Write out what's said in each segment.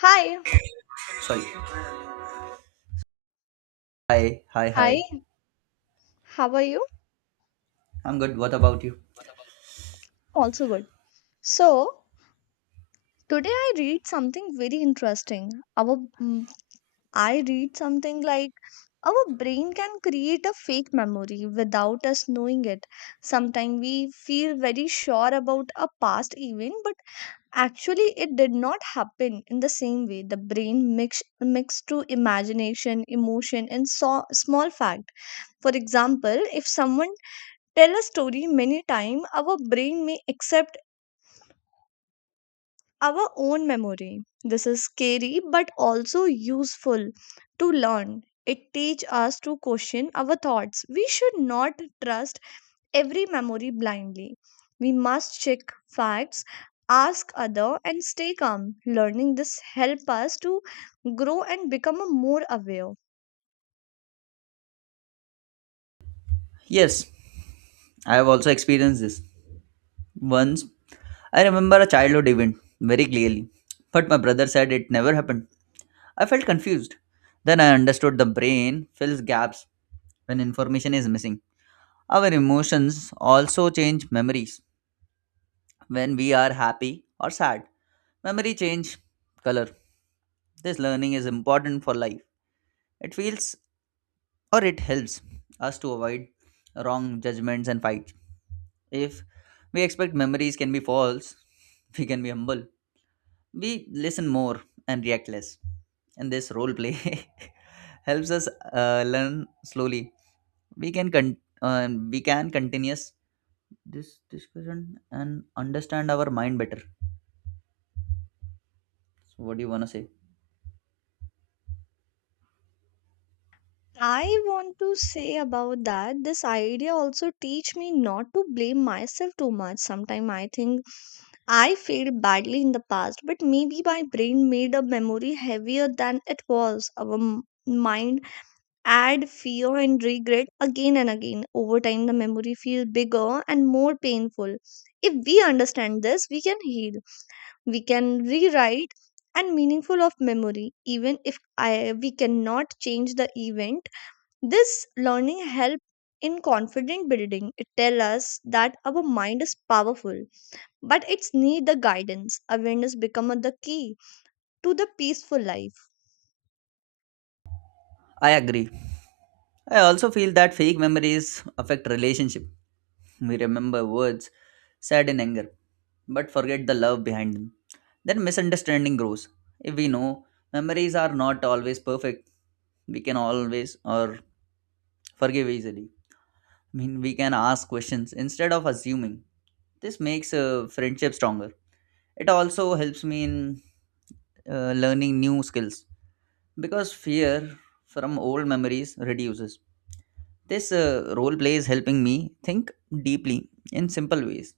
Hi, Sorry. Hi, hi, hi. Hi, how are you? I'm good. What about you? Also good. So, today I read something very interesting. Our mm, I read something like our brain can create a fake memory without us knowing it. Sometimes we feel very sure about a past event, but actually it did not happen in the same way. The brain mixed to imagination, emotion, and so, small fact. For example, if someone tell a story many times, our brain may accept our own memory. This is scary but also useful to learn. It teaches us to question our thoughts. We should not trust every memory blindly. We must check facts, ask other and stay calm. Learning this help us to grow and become a more aware. Yes, I have also experienced this. Once, I remember a childhood event very clearly, but my brother said it never happened. I felt confused. Then I understood the brain fills gaps when information is missing. Our emotions also change memories. When we are happy or sad, memory change color. This learning is important for life. It feels or it helps us to avoid wrong judgments and fights. If we expect memories can be false, we can be humble. We listen more and react less. And this role play helps us learn slowly. We can con- we can continuous this discussion and understand our mind better. So what do you wanna say? I want to say about that this idea also teach me not to blame myself too much. Sometimes I think I failed badly in the past, but maybe my brain made a memory heavier than it was. Our mind add fear and regret again and again. Over time, the memory feel bigger and more painful. If we understand this, we can heal. We can rewrite and meaningful of memory even if we cannot change the event. This learning help in confident building. It tell us that our mind is powerful, but it's need the guidance. Awareness become the key to the peaceful life. I agree. I also feel that fake memories affect relationship. We remember words said in anger but forget the love behind them. Then misunderstanding grows. If we know memories are not always perfect, we can always or forgive easily. I mean, we can ask questions instead of assuming. This makes a friendship stronger. It also helps me in learning new skills because fear from old memories reduces. This role play is helping me think deeply in simple ways.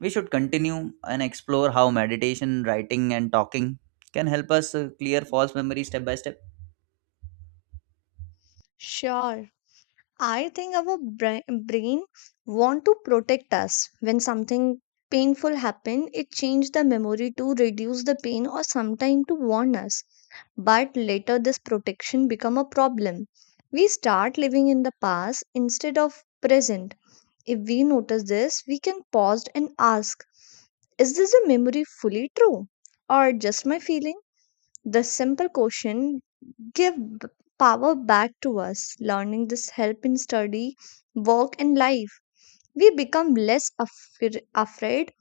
We should continue and explore how meditation, writing, and talking can help us clear false memories step by step. Sure. I think our brain want to protect us when something painful happen. It change the memory to reduce the pain or sometime to warn us, but later this protection become a problem. We start living in the past instead of present. If we notice this, we can pause and ask, is this a memory fully true or just my feeling? The simple question give b- power back to us. Learning this help in study, work and life. We become less afraid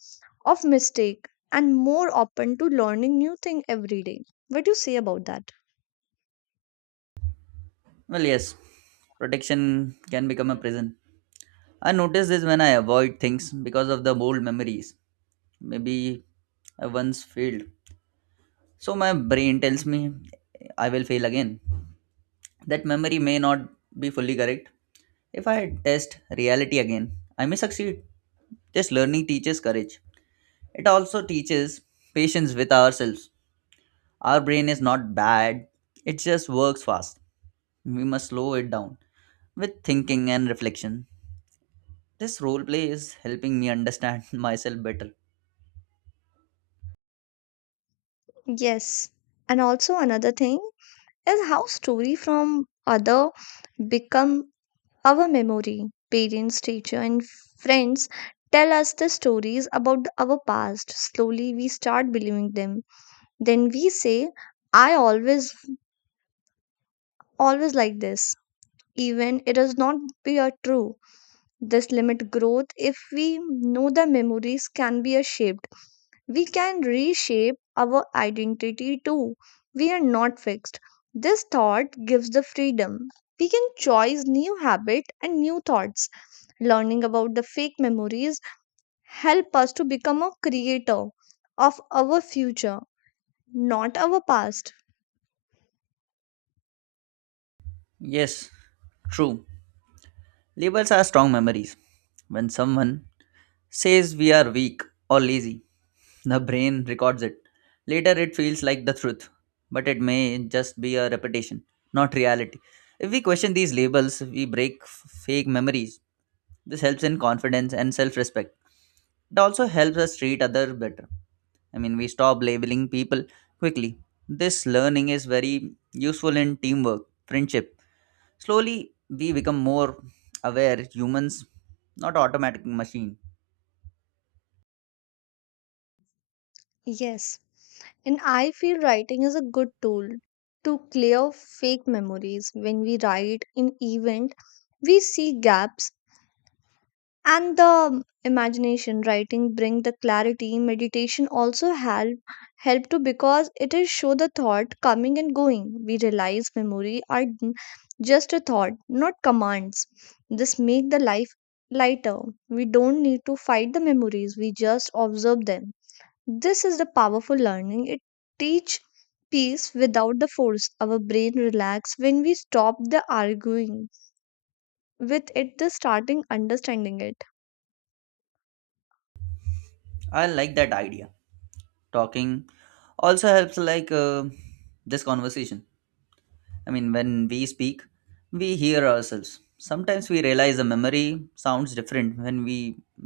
of mistake and more open to learning new thing every day. What do you say about that? Well, yes, protection can become a prison. I notice this when I avoid things because of the old memories. Maybe I once failed. So my brain tells me I will fail again. That memory may not be fully correct. If I test reality again, I may succeed. This learning teaches courage. It also teaches patience with ourselves. Our brain is not bad, it just works fast. We must slow it down with thinking and reflection. This role play is helping me understand myself better. Yes. And also another thing is how story from other become our memory. Parents, teacher, and friends tell us the stories about our past. Slowly we start believing them. Then we say, I always like this. Even it does not be a true. This limit growth. If we know the memories can be a shaped, we can reshape our identity too. We are not fixed. This thought gives the freedom. We can choose new habit and new thoughts. Learning about the fake memories help us to become a creator of our future, not our past. Yes, true. Labels are strong memories. When someone says we are weak or lazy, the brain records it. Later, it feels like the truth, but it may just be a repetition, not reality. If we question these labels, we break fake memories. This helps in confidence and self respect. It also helps us treat others better. I mean, we stop labeling people quickly. This learning is very useful in teamwork, friendship. Slowly, we become more aware humans, not automatic machine. Yes, and I feel writing is a good tool to clear fake memories. When we write in event, we see gaps and the imagination writing bring the clarity. Meditation also help to, because it is show the thought coming and going. We realize memory are just a thought, not commands. This make the life lighter. We don't need to fight the memories, we just observe them. This is the powerful learning. It teach peace without the force. Our brain relax when we stop the arguing with it, the starting understanding it. I like that idea. Talking also helps, like this conversation. I mean, when we speak, we hear ourselves. Sometimes we realize the memory sounds different when we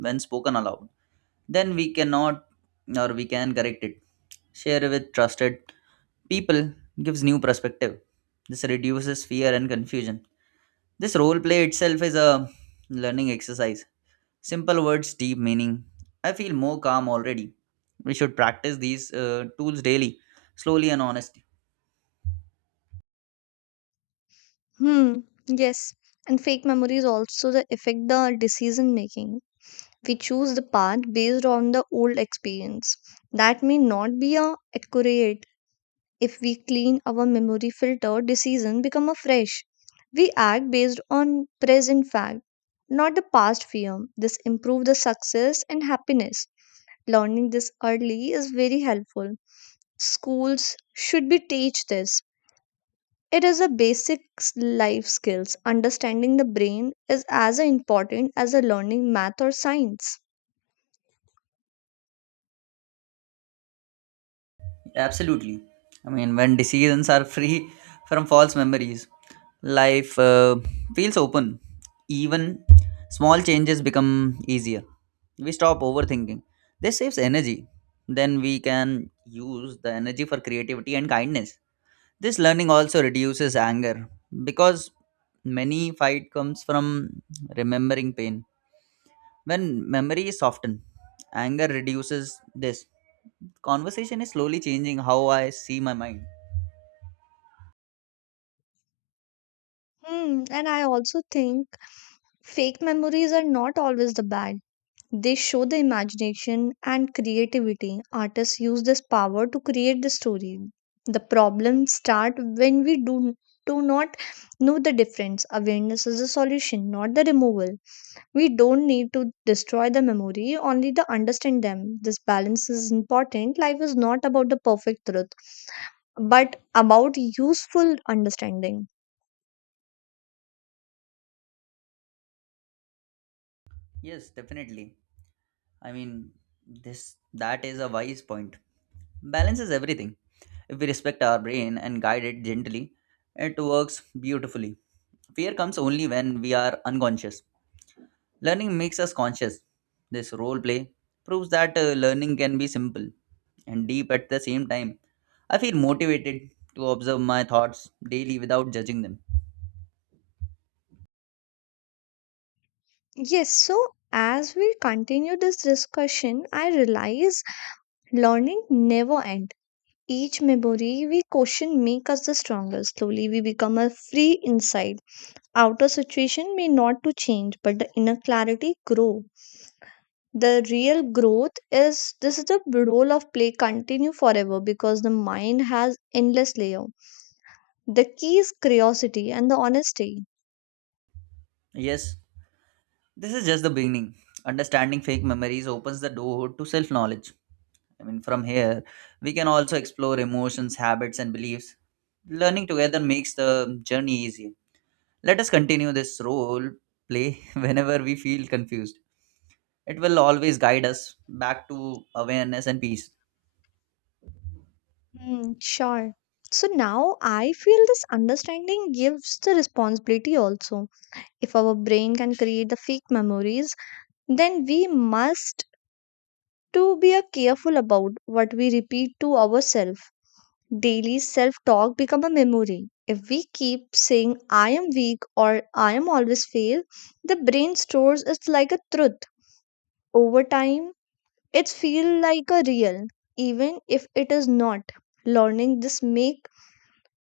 when spoken aloud. Then we cannot or we can correct it. Share with trusted people gives new perspective. This reduces fear and confusion. This role play itself is a learning exercise. Simple words, deep meaning. I feel more calm already. We should practice these tools daily, slowly and honestly. Hmm, yes. And fake memories also the affect the decision making. We choose the path based on the old experience. That may not be a accurate. If we clean our memory filter, decision become a fresh. We act based on present fact, not the past fear. This improve the success and happiness. Learning this early is very helpful. Schools should be teach this. It is a basic life skills. Understanding the brain is as important as a learning math or science. Absolutely. I mean, when decisions are free from false memories, life feels open. Even small changes become easier. We stop overthinking. This saves energy. Then we can use the energy for creativity and kindness. This learning also reduces anger because many fight comes from remembering pain. When memory is softened, anger reduces this. Conversation is slowly changing how I see my mind. Hmm, and I also think fake memories are not always the bad. They show the imagination and creativity. Artists use this power to create the story. The problems start when we do not know the difference. Awareness is the solution, not the removal. We don't need to destroy the memory, only to understand them. This balance is important. Life is not about the perfect truth, but about useful understanding. Yes, definitely. I mean, this that is a wise point. Balance is everything. If we respect our brain and guide it gently, it works beautifully. Fear comes only when we are unconscious. Learning makes us conscious. This role play proves that learning can be simple and deep at the same time. I feel motivated to observe my thoughts daily without judging them. Yes, so as we continue this discussion, I realize learning never ends. Each memory we question make us the stronger. Slowly we become a free inside. Outer situation may not to change, but the inner clarity grow. The real growth is this. Is the role of play continue forever because the mind has endless layer. The key is curiosity and the honesty. Yes, this is just the beginning. Understanding fake memories opens the door to self knowledge. I mean, from here, we can also explore emotions, habits, and beliefs. Learning together makes the journey easier. Let us continue this role play whenever we feel confused. It will always guide us back to awareness and peace. Hmm, sure. So now I feel this understanding gives the responsibility also. If our brain can create the fake memories, then we must to be a careful about what we repeat to ourselves. Daily self talk become a memory. If we keep saying I am weak or I am always fail, the brain stores it like a truth. Over time, it feel like a real, even if it is not. Learning this make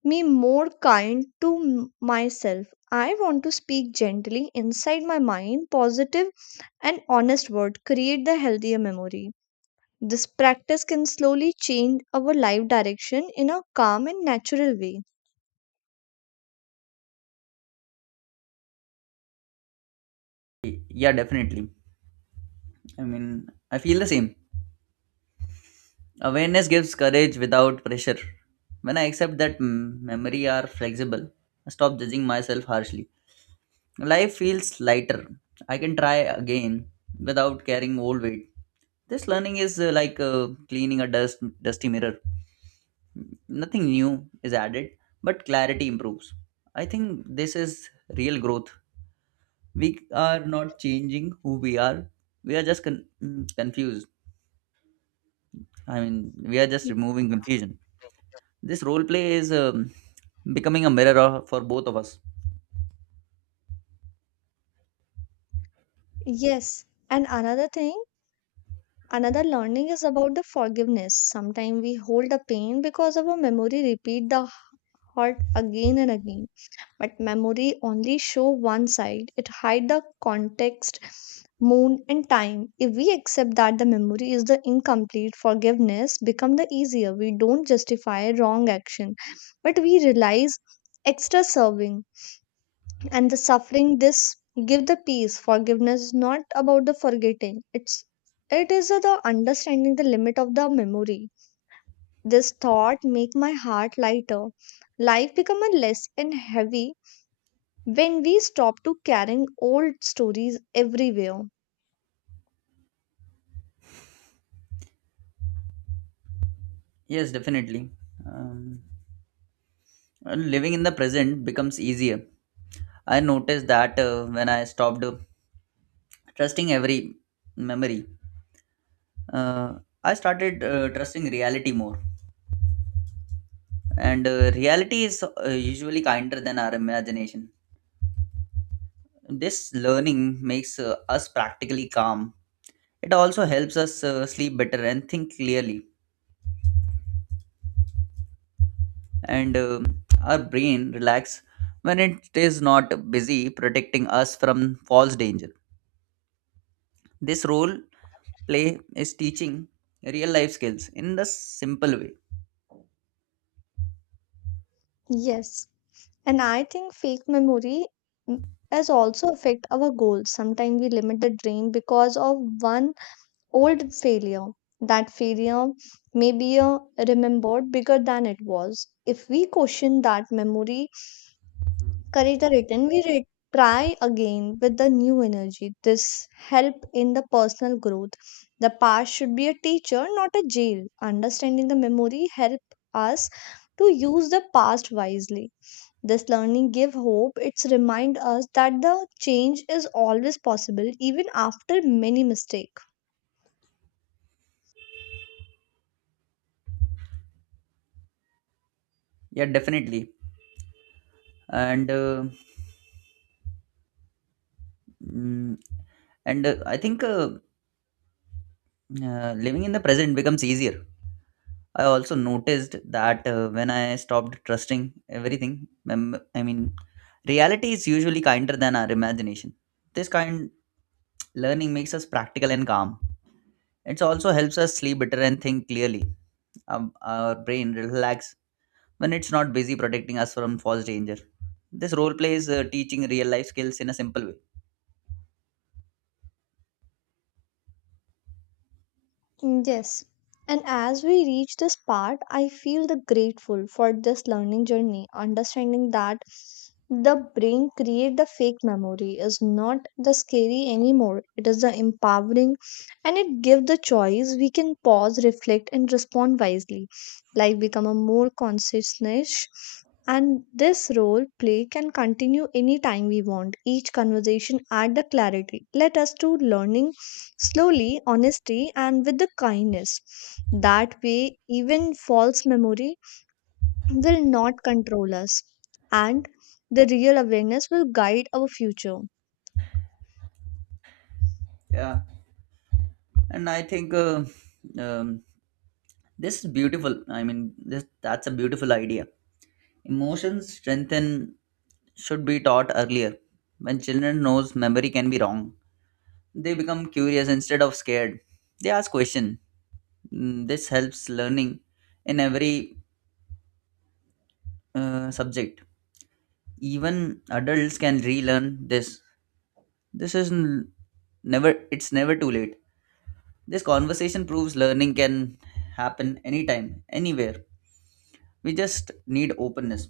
me more kind to myself. I want to speak gently inside my mind. Positive and honest word, create the healthier memory. This practice can slowly change our life direction in a calm and natural way. Yeah, definitely. I mean, I feel the same. Awareness gives courage without pressure. When I accept that memory are flexible, I stop judging myself harshly. Life feels lighter. I can try again without carrying old weight. This learning is like cleaning a dusty mirror. Nothing new is added, but clarity improves. I think this is real growth. We are not changing who we are, we are just confused. I mean, we are just removing confusion. This role play is becoming a mirror for both of us. Yes, and another thing, another learning is about the forgiveness. Sometimes we hold the pain because our memory repeat the hurt again and again. But memory only show one side. It hide the context, moon and time. If we accept that the memory is the incomplete, forgiveness become the easier. We don't justify wrong action, but we realize extra serving and the suffering. This give the peace. Forgiveness is not about the forgetting. It is the understanding the limit of the memory. This thought make my heart lighter. Life become a less and heavy when we stop to carrying old stories everywhere. Yes, definitely. um, and living in the present becomes easier. I noticed that when I stopped trusting every memory, uh, I started trusting reality more. And reality is usually kinder than our imagination. This learning makes us practically calm. It also helps us sleep better and think clearly, and our brain relax when it is not busy protecting us from false danger. This role play is teaching real life skills in the simple way. Yes, and I think fake memory mm, has also affect our goals. Sometimes we limit the dream because of one old failure. That failure may be a remembered bigger than it was. If we question that memory, correct the written, we try again with the new energy. This help in the personal growth. The past should be a teacher, not a jail. Understanding the memory help us to use the past wisely. This learning give hope. It's remind us that the change is always possible even after many mistakes. Yeah, definitely. And mm, I think living in the present becomes easier. I also noticed that when I stopped trusting everything, I mean, reality is usually kinder than our imagination. This kind learning makes us practical and calm. It also helps us sleep better and think clearly. Our brain relax when it's not busy protecting us from false danger. This role plays teaching real life skills in a simple way. Yes. And as we reach this part, I feel the grateful for this learning journey, understanding that the brain create the fake memory is not the scary anymore. It is the empowering and it give the choice. We can pause, reflect and respond wisely. Life become a more consciousness, and this role play can continue anytime we want. Each conversation add the clarity. Let us to learning slowly, honesty, and with the kindness. That way, even false memory will not control us. And the real awareness will guide our future. Yeah, and I think um, this is beautiful. I mean, this that's a beautiful idea. Emotions strengthen should be taught earlier. When children knows memory can be wrong, they become curious instead of scared. They ask question. This helps learning in every subject. Even adults can relearn this. This is n- never. It's never too late. This conversation proves learning can happen anytime, anywhere. We just need openness.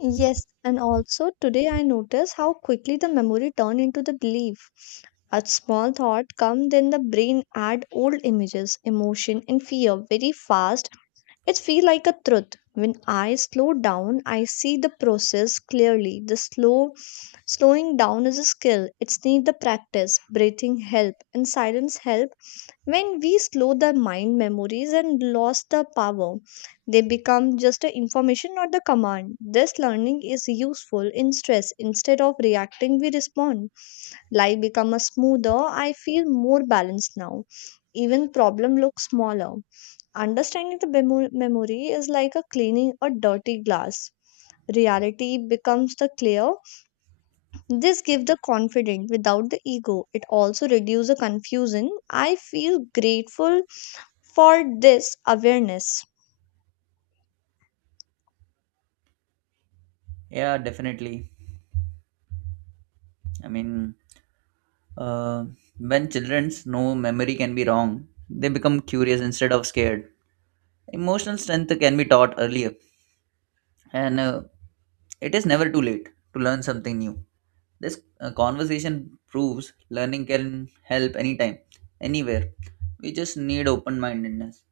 Yes, and also today I notice how quickly the memory turn into the belief. A small thought come, then the brain add old images, emotion, and fear very fast. It feels like a truth. When I slow down, I see the process clearly. The slowing down is a skill. It's need the practice. Breathing help and silence help. When we slow the mind, memories and lost the power, they become just a information, not the command. This learning is useful in stress. Instead of reacting, we respond. Life become a smoother. I feel more balanced now. Even problem looks smaller. Understanding the memory is like a cleaning a dirty glass. Reality becomes the clear. This gives the confidence without the ego. It also reduces the confusion. I feel grateful for this awareness. Yeah, definitely. I mean, Uh, when children know memory can be wrong, they become curious instead of scared. Emotional strength can be taught earlier, and it is never too late to learn something new. This conversation proves learning can help anytime, anywhere. We just need open mindedness.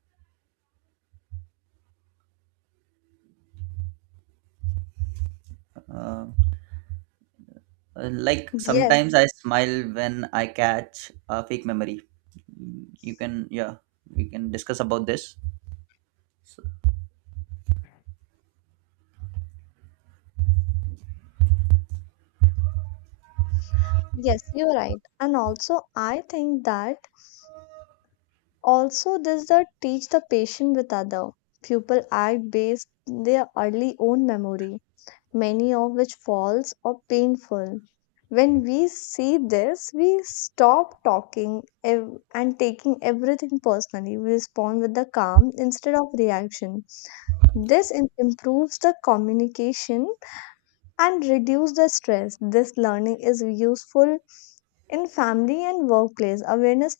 Uh, like sometimes Yes, I smile when I catch a fake memory. You can, yeah, we can discuss about this. yes, you're right. And also, I think that also this that teach the patient with other. People act based their early own memory, many of which false or painful. When we see this, we stop talking ev- and taking everything personally. We respond with the calm instead of reaction. This improves the communication and reduce the stress. This learning is useful in family and workplace. Awareness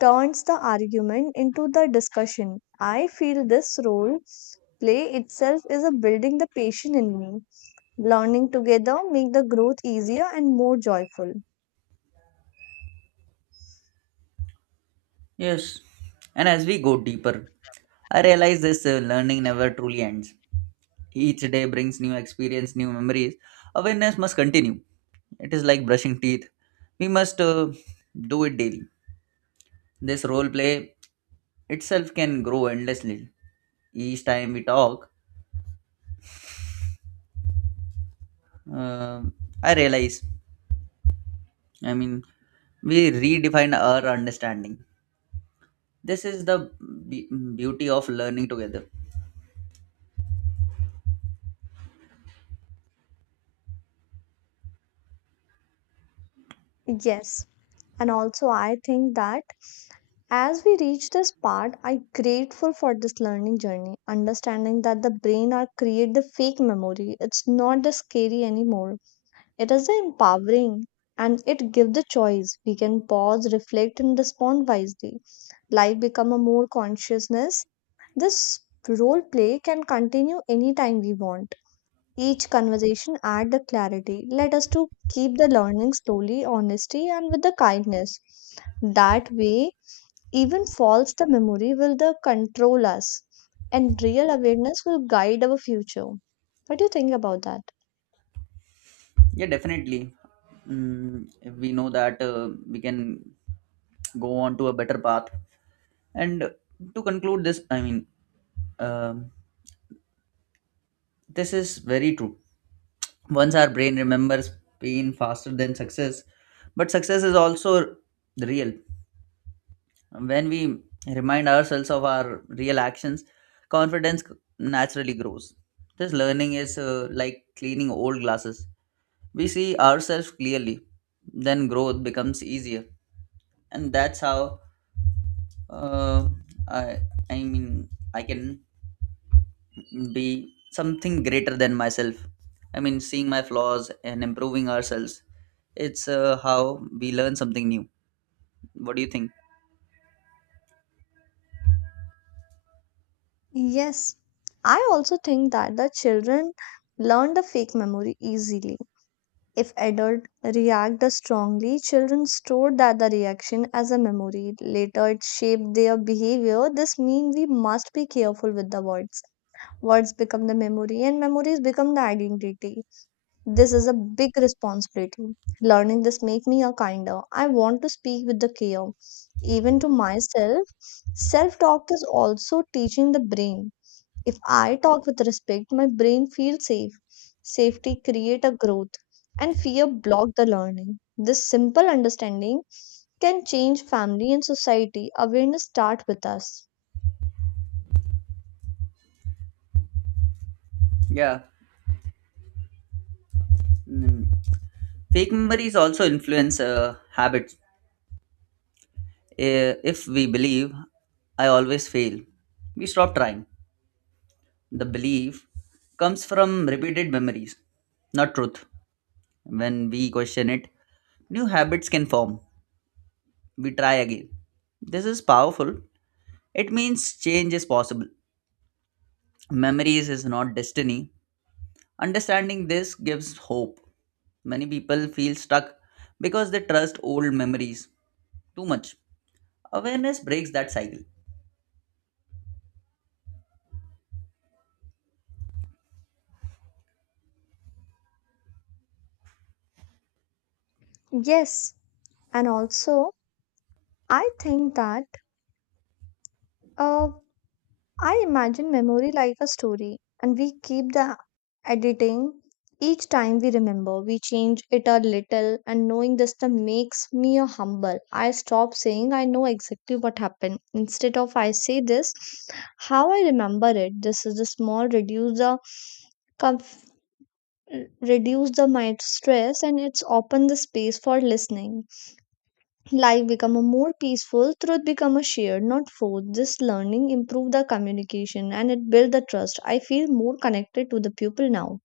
turns the argument into the discussion. I feel this role play itself is a building the patient in me. Learning together make the growth easier and more joyful. Yes. And as we go deeper, I realize this learning never truly ends. Each day brings new experience, new memories. Awareness must continue. It is like brushing teeth. We must do it daily. This role play itself can grow endlessly. Each time we talk, uh, I realize, I mean, we redefine our understanding. This is the be- beauty of learning together. Yes, and also I think that as we reach this part, I grateful for this learning journey, understanding that the brain are create the fake memory. It's not the scary anymore. It is the empowering and it give the choice. We can pause, reflect and respond wisely. Life become a more consciousness. This role play can continue anytime we want. Each conversation add the clarity. Let us to keep the learning slowly, honesty, and with the kindness. That way, even false the memory will the control us, and real awareness will guide our future. What do you think about that? Yeah, definitely. Mm, we know that we can go on to a better path. And to conclude this, I mean, um, this is very true. Once our brain remembers pain faster than success, but success is also real. When we remind ourselves of our real actions, confidence naturally grows. This learning is like cleaning old glasses. We see ourselves clearly, then growth becomes easier. And that's how uh, I, I mean, I can be something greater than myself. I mean, seeing my flaws and improving ourselves, it's how we learn something new. What do you think? Yes, I also think that the children learn the fake memory easily. If adults react strongly, children store that the reaction as a memory. Later, it shapes their behavior. This means we must be careful with the words. Words become the memory, and memories become the identity. This is a big responsibility. Learning this make me a kinder. I want to speak with the care, even to myself. Self talk is also teaching the brain if I talk with respect, my brain feels safe. Safety create a growth and fear block the learning. This simple understanding can change family and society. Awareness start with us. Yeah. Mm. Fake memories also influence habits. Eh, if we believe I always fail, we stop trying. The belief comes from repeated memories, not truth. When we question it, new habits can form. We try again. This is powerful. It means change is possible. Memories is not destiny. Understanding this gives hope. Many people feel stuck because they trust old memories too much. Awareness breaks that cycle. Yes, and also I think that uh, I imagine memory like a story, and we keep the editing each time we remember. We change it a little, and knowing this the makes me a humble. I stop saying I know exactly what happened. Instead of I say this, how I remember it. This is the small reduce the conf- reduce the mind stress, and it's open the space for listening. Life become a more peaceful, truth become a shared not forced, this learning improve the communication and it build the trust. I feel more connected to the people now.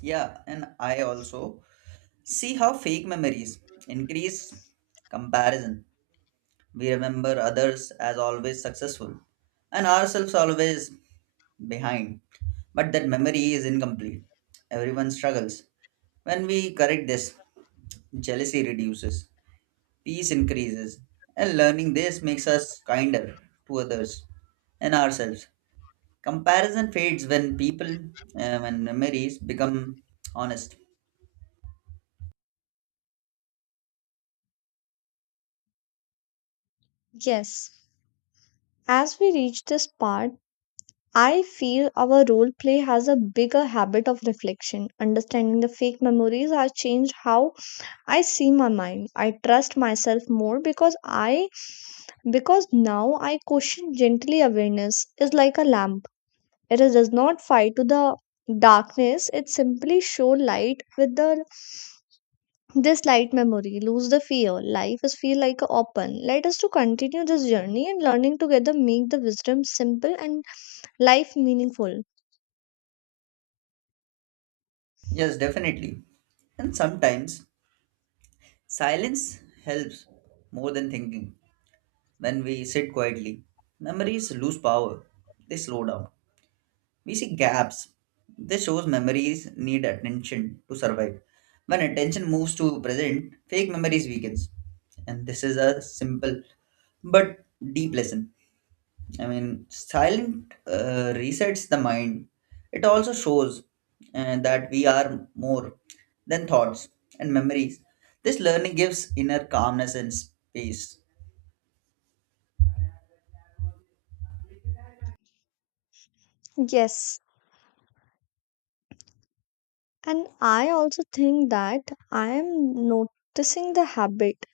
Yeah, and I also see how fake memories increase comparison. We remember others as always successful and ourselves always behind, but that memory is incomplete. Everyone struggles. When we correct this, jealousy reduces, peace increases, and learning this makes us kinder to others and ourselves. Comparison fades when memories become honest. Yes, as we reach this part, I feel our role play has a bigger habit of reflection. Understanding the fake memories has changed how I see my mind. I trust myself more because I because now I question gently. Awareness is like a lamp. It is, does not fight to the darkness. It simply show light with the this light memory. Lose the fear. Life is feel like a open. Let us to continue this journey, and learning together make the wisdom simple and life meaningful. Yes, definitely. And sometimes silence helps more than thinking. When we sit quietly, memories lose power, they slow down. We see gaps. This shows memories need attention to survive. When attention moves to present, fake memories weakens. And this is a simple but deep lesson. I mean, silent resets the mind. It also shows that we are more than thoughts and memories. This learning gives inner calmness and space. Yes. And I also think that I am noticing the habit,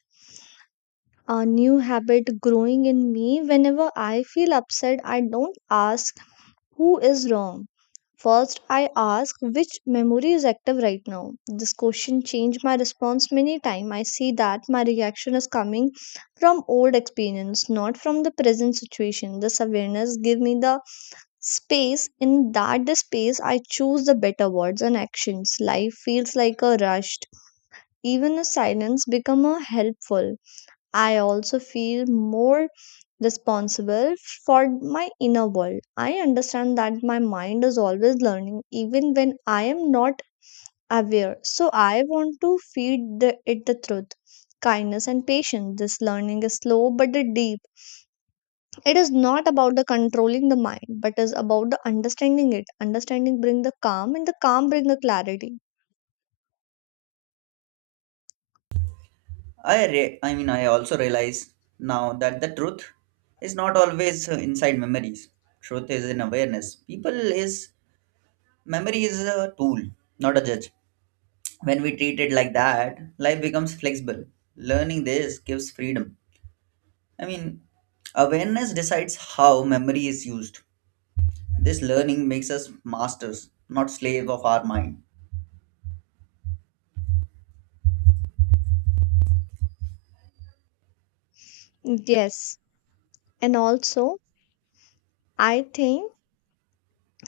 a new habit growing in me. Whenever I feel upset, I don't ask who is wrong? First, I ask which memory is active right now. This question changed my response many times. I see that my reaction is coming from old experience, not from the present situation. This awareness give me the space. In that the space, I choose the better words and actions. Life feels like a rush. Even a silence become a helpful. I also feel more responsible for my inner world. I understand that my mind is always learning, even when I am not aware. So I want to feed the, it the truth, kindness, and patience. This learning is slow but it deep. It is not about the controlling the mind, but is about the understanding it. Understanding bring the calm, and the calm bring the clarity. I mean, I also realize now that the truth is not always inside memories. Truth is in awareness. People is Memory is a tool, not a judge. When we treat it like that, life becomes flexible. Learning this gives freedom. I mean, awareness decides how memory is used. This learning makes us masters, not slave of our mind. Yes, and also I think.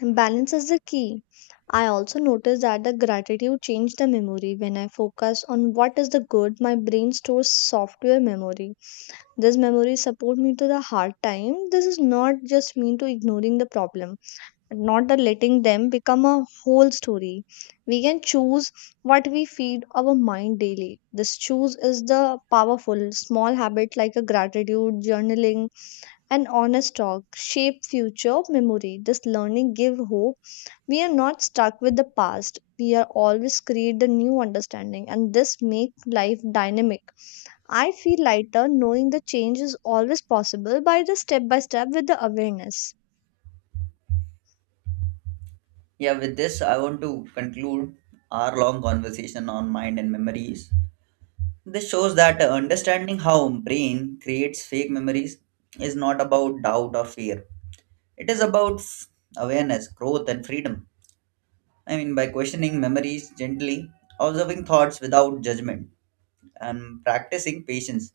Balance is the key. I also noticed that the gratitude changed the memory. When I focus on what is the good, my brain stores software memory. This memory support me to the hard time. This is not just mean to ignoring the problem, not the letting them become a whole story. We can choose what we feed our mind daily. This choose is the powerful small habit like a gratitude, journaling, and honest talk shape future memory. This learning give hope, we are not stuck with the past, we are always create the new understanding, and this make life dynamic. I feel lighter knowing the change is always possible by the step by step with the awareness. Yeah, with this I want to conclude our long conversation on mind and memories. This shows that understanding how brain creates fake memories is not about doubt or fear. It is about awareness, growth, and freedom. I mean, by questioning memories gently, observing thoughts without judgment, and practicing patience.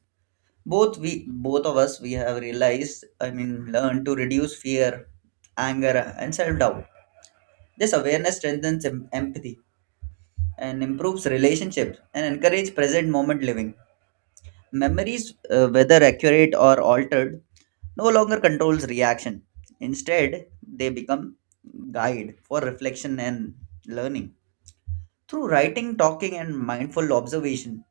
Both of us, we have realized. I mean, learn to reduce fear, anger, and self-doubt. This awareness strengthens empathy and improves relationships and encourages present moment living. Memories, whether accurate or altered, no longer controls reaction. Instead, they become guide for reflection and learning. Through writing, talking, and mindful observation,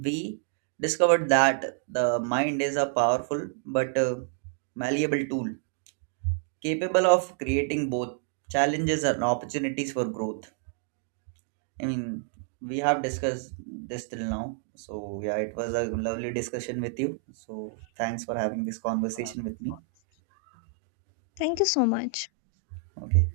we discovered that the mind is a powerful but malleable tool capable of creating both challenges and opportunities for growth. I mean, we have discussed this till now. So, yeah, it was a lovely discussion with you. So, thanks for having this conversation with me. Thank you so much. Okay.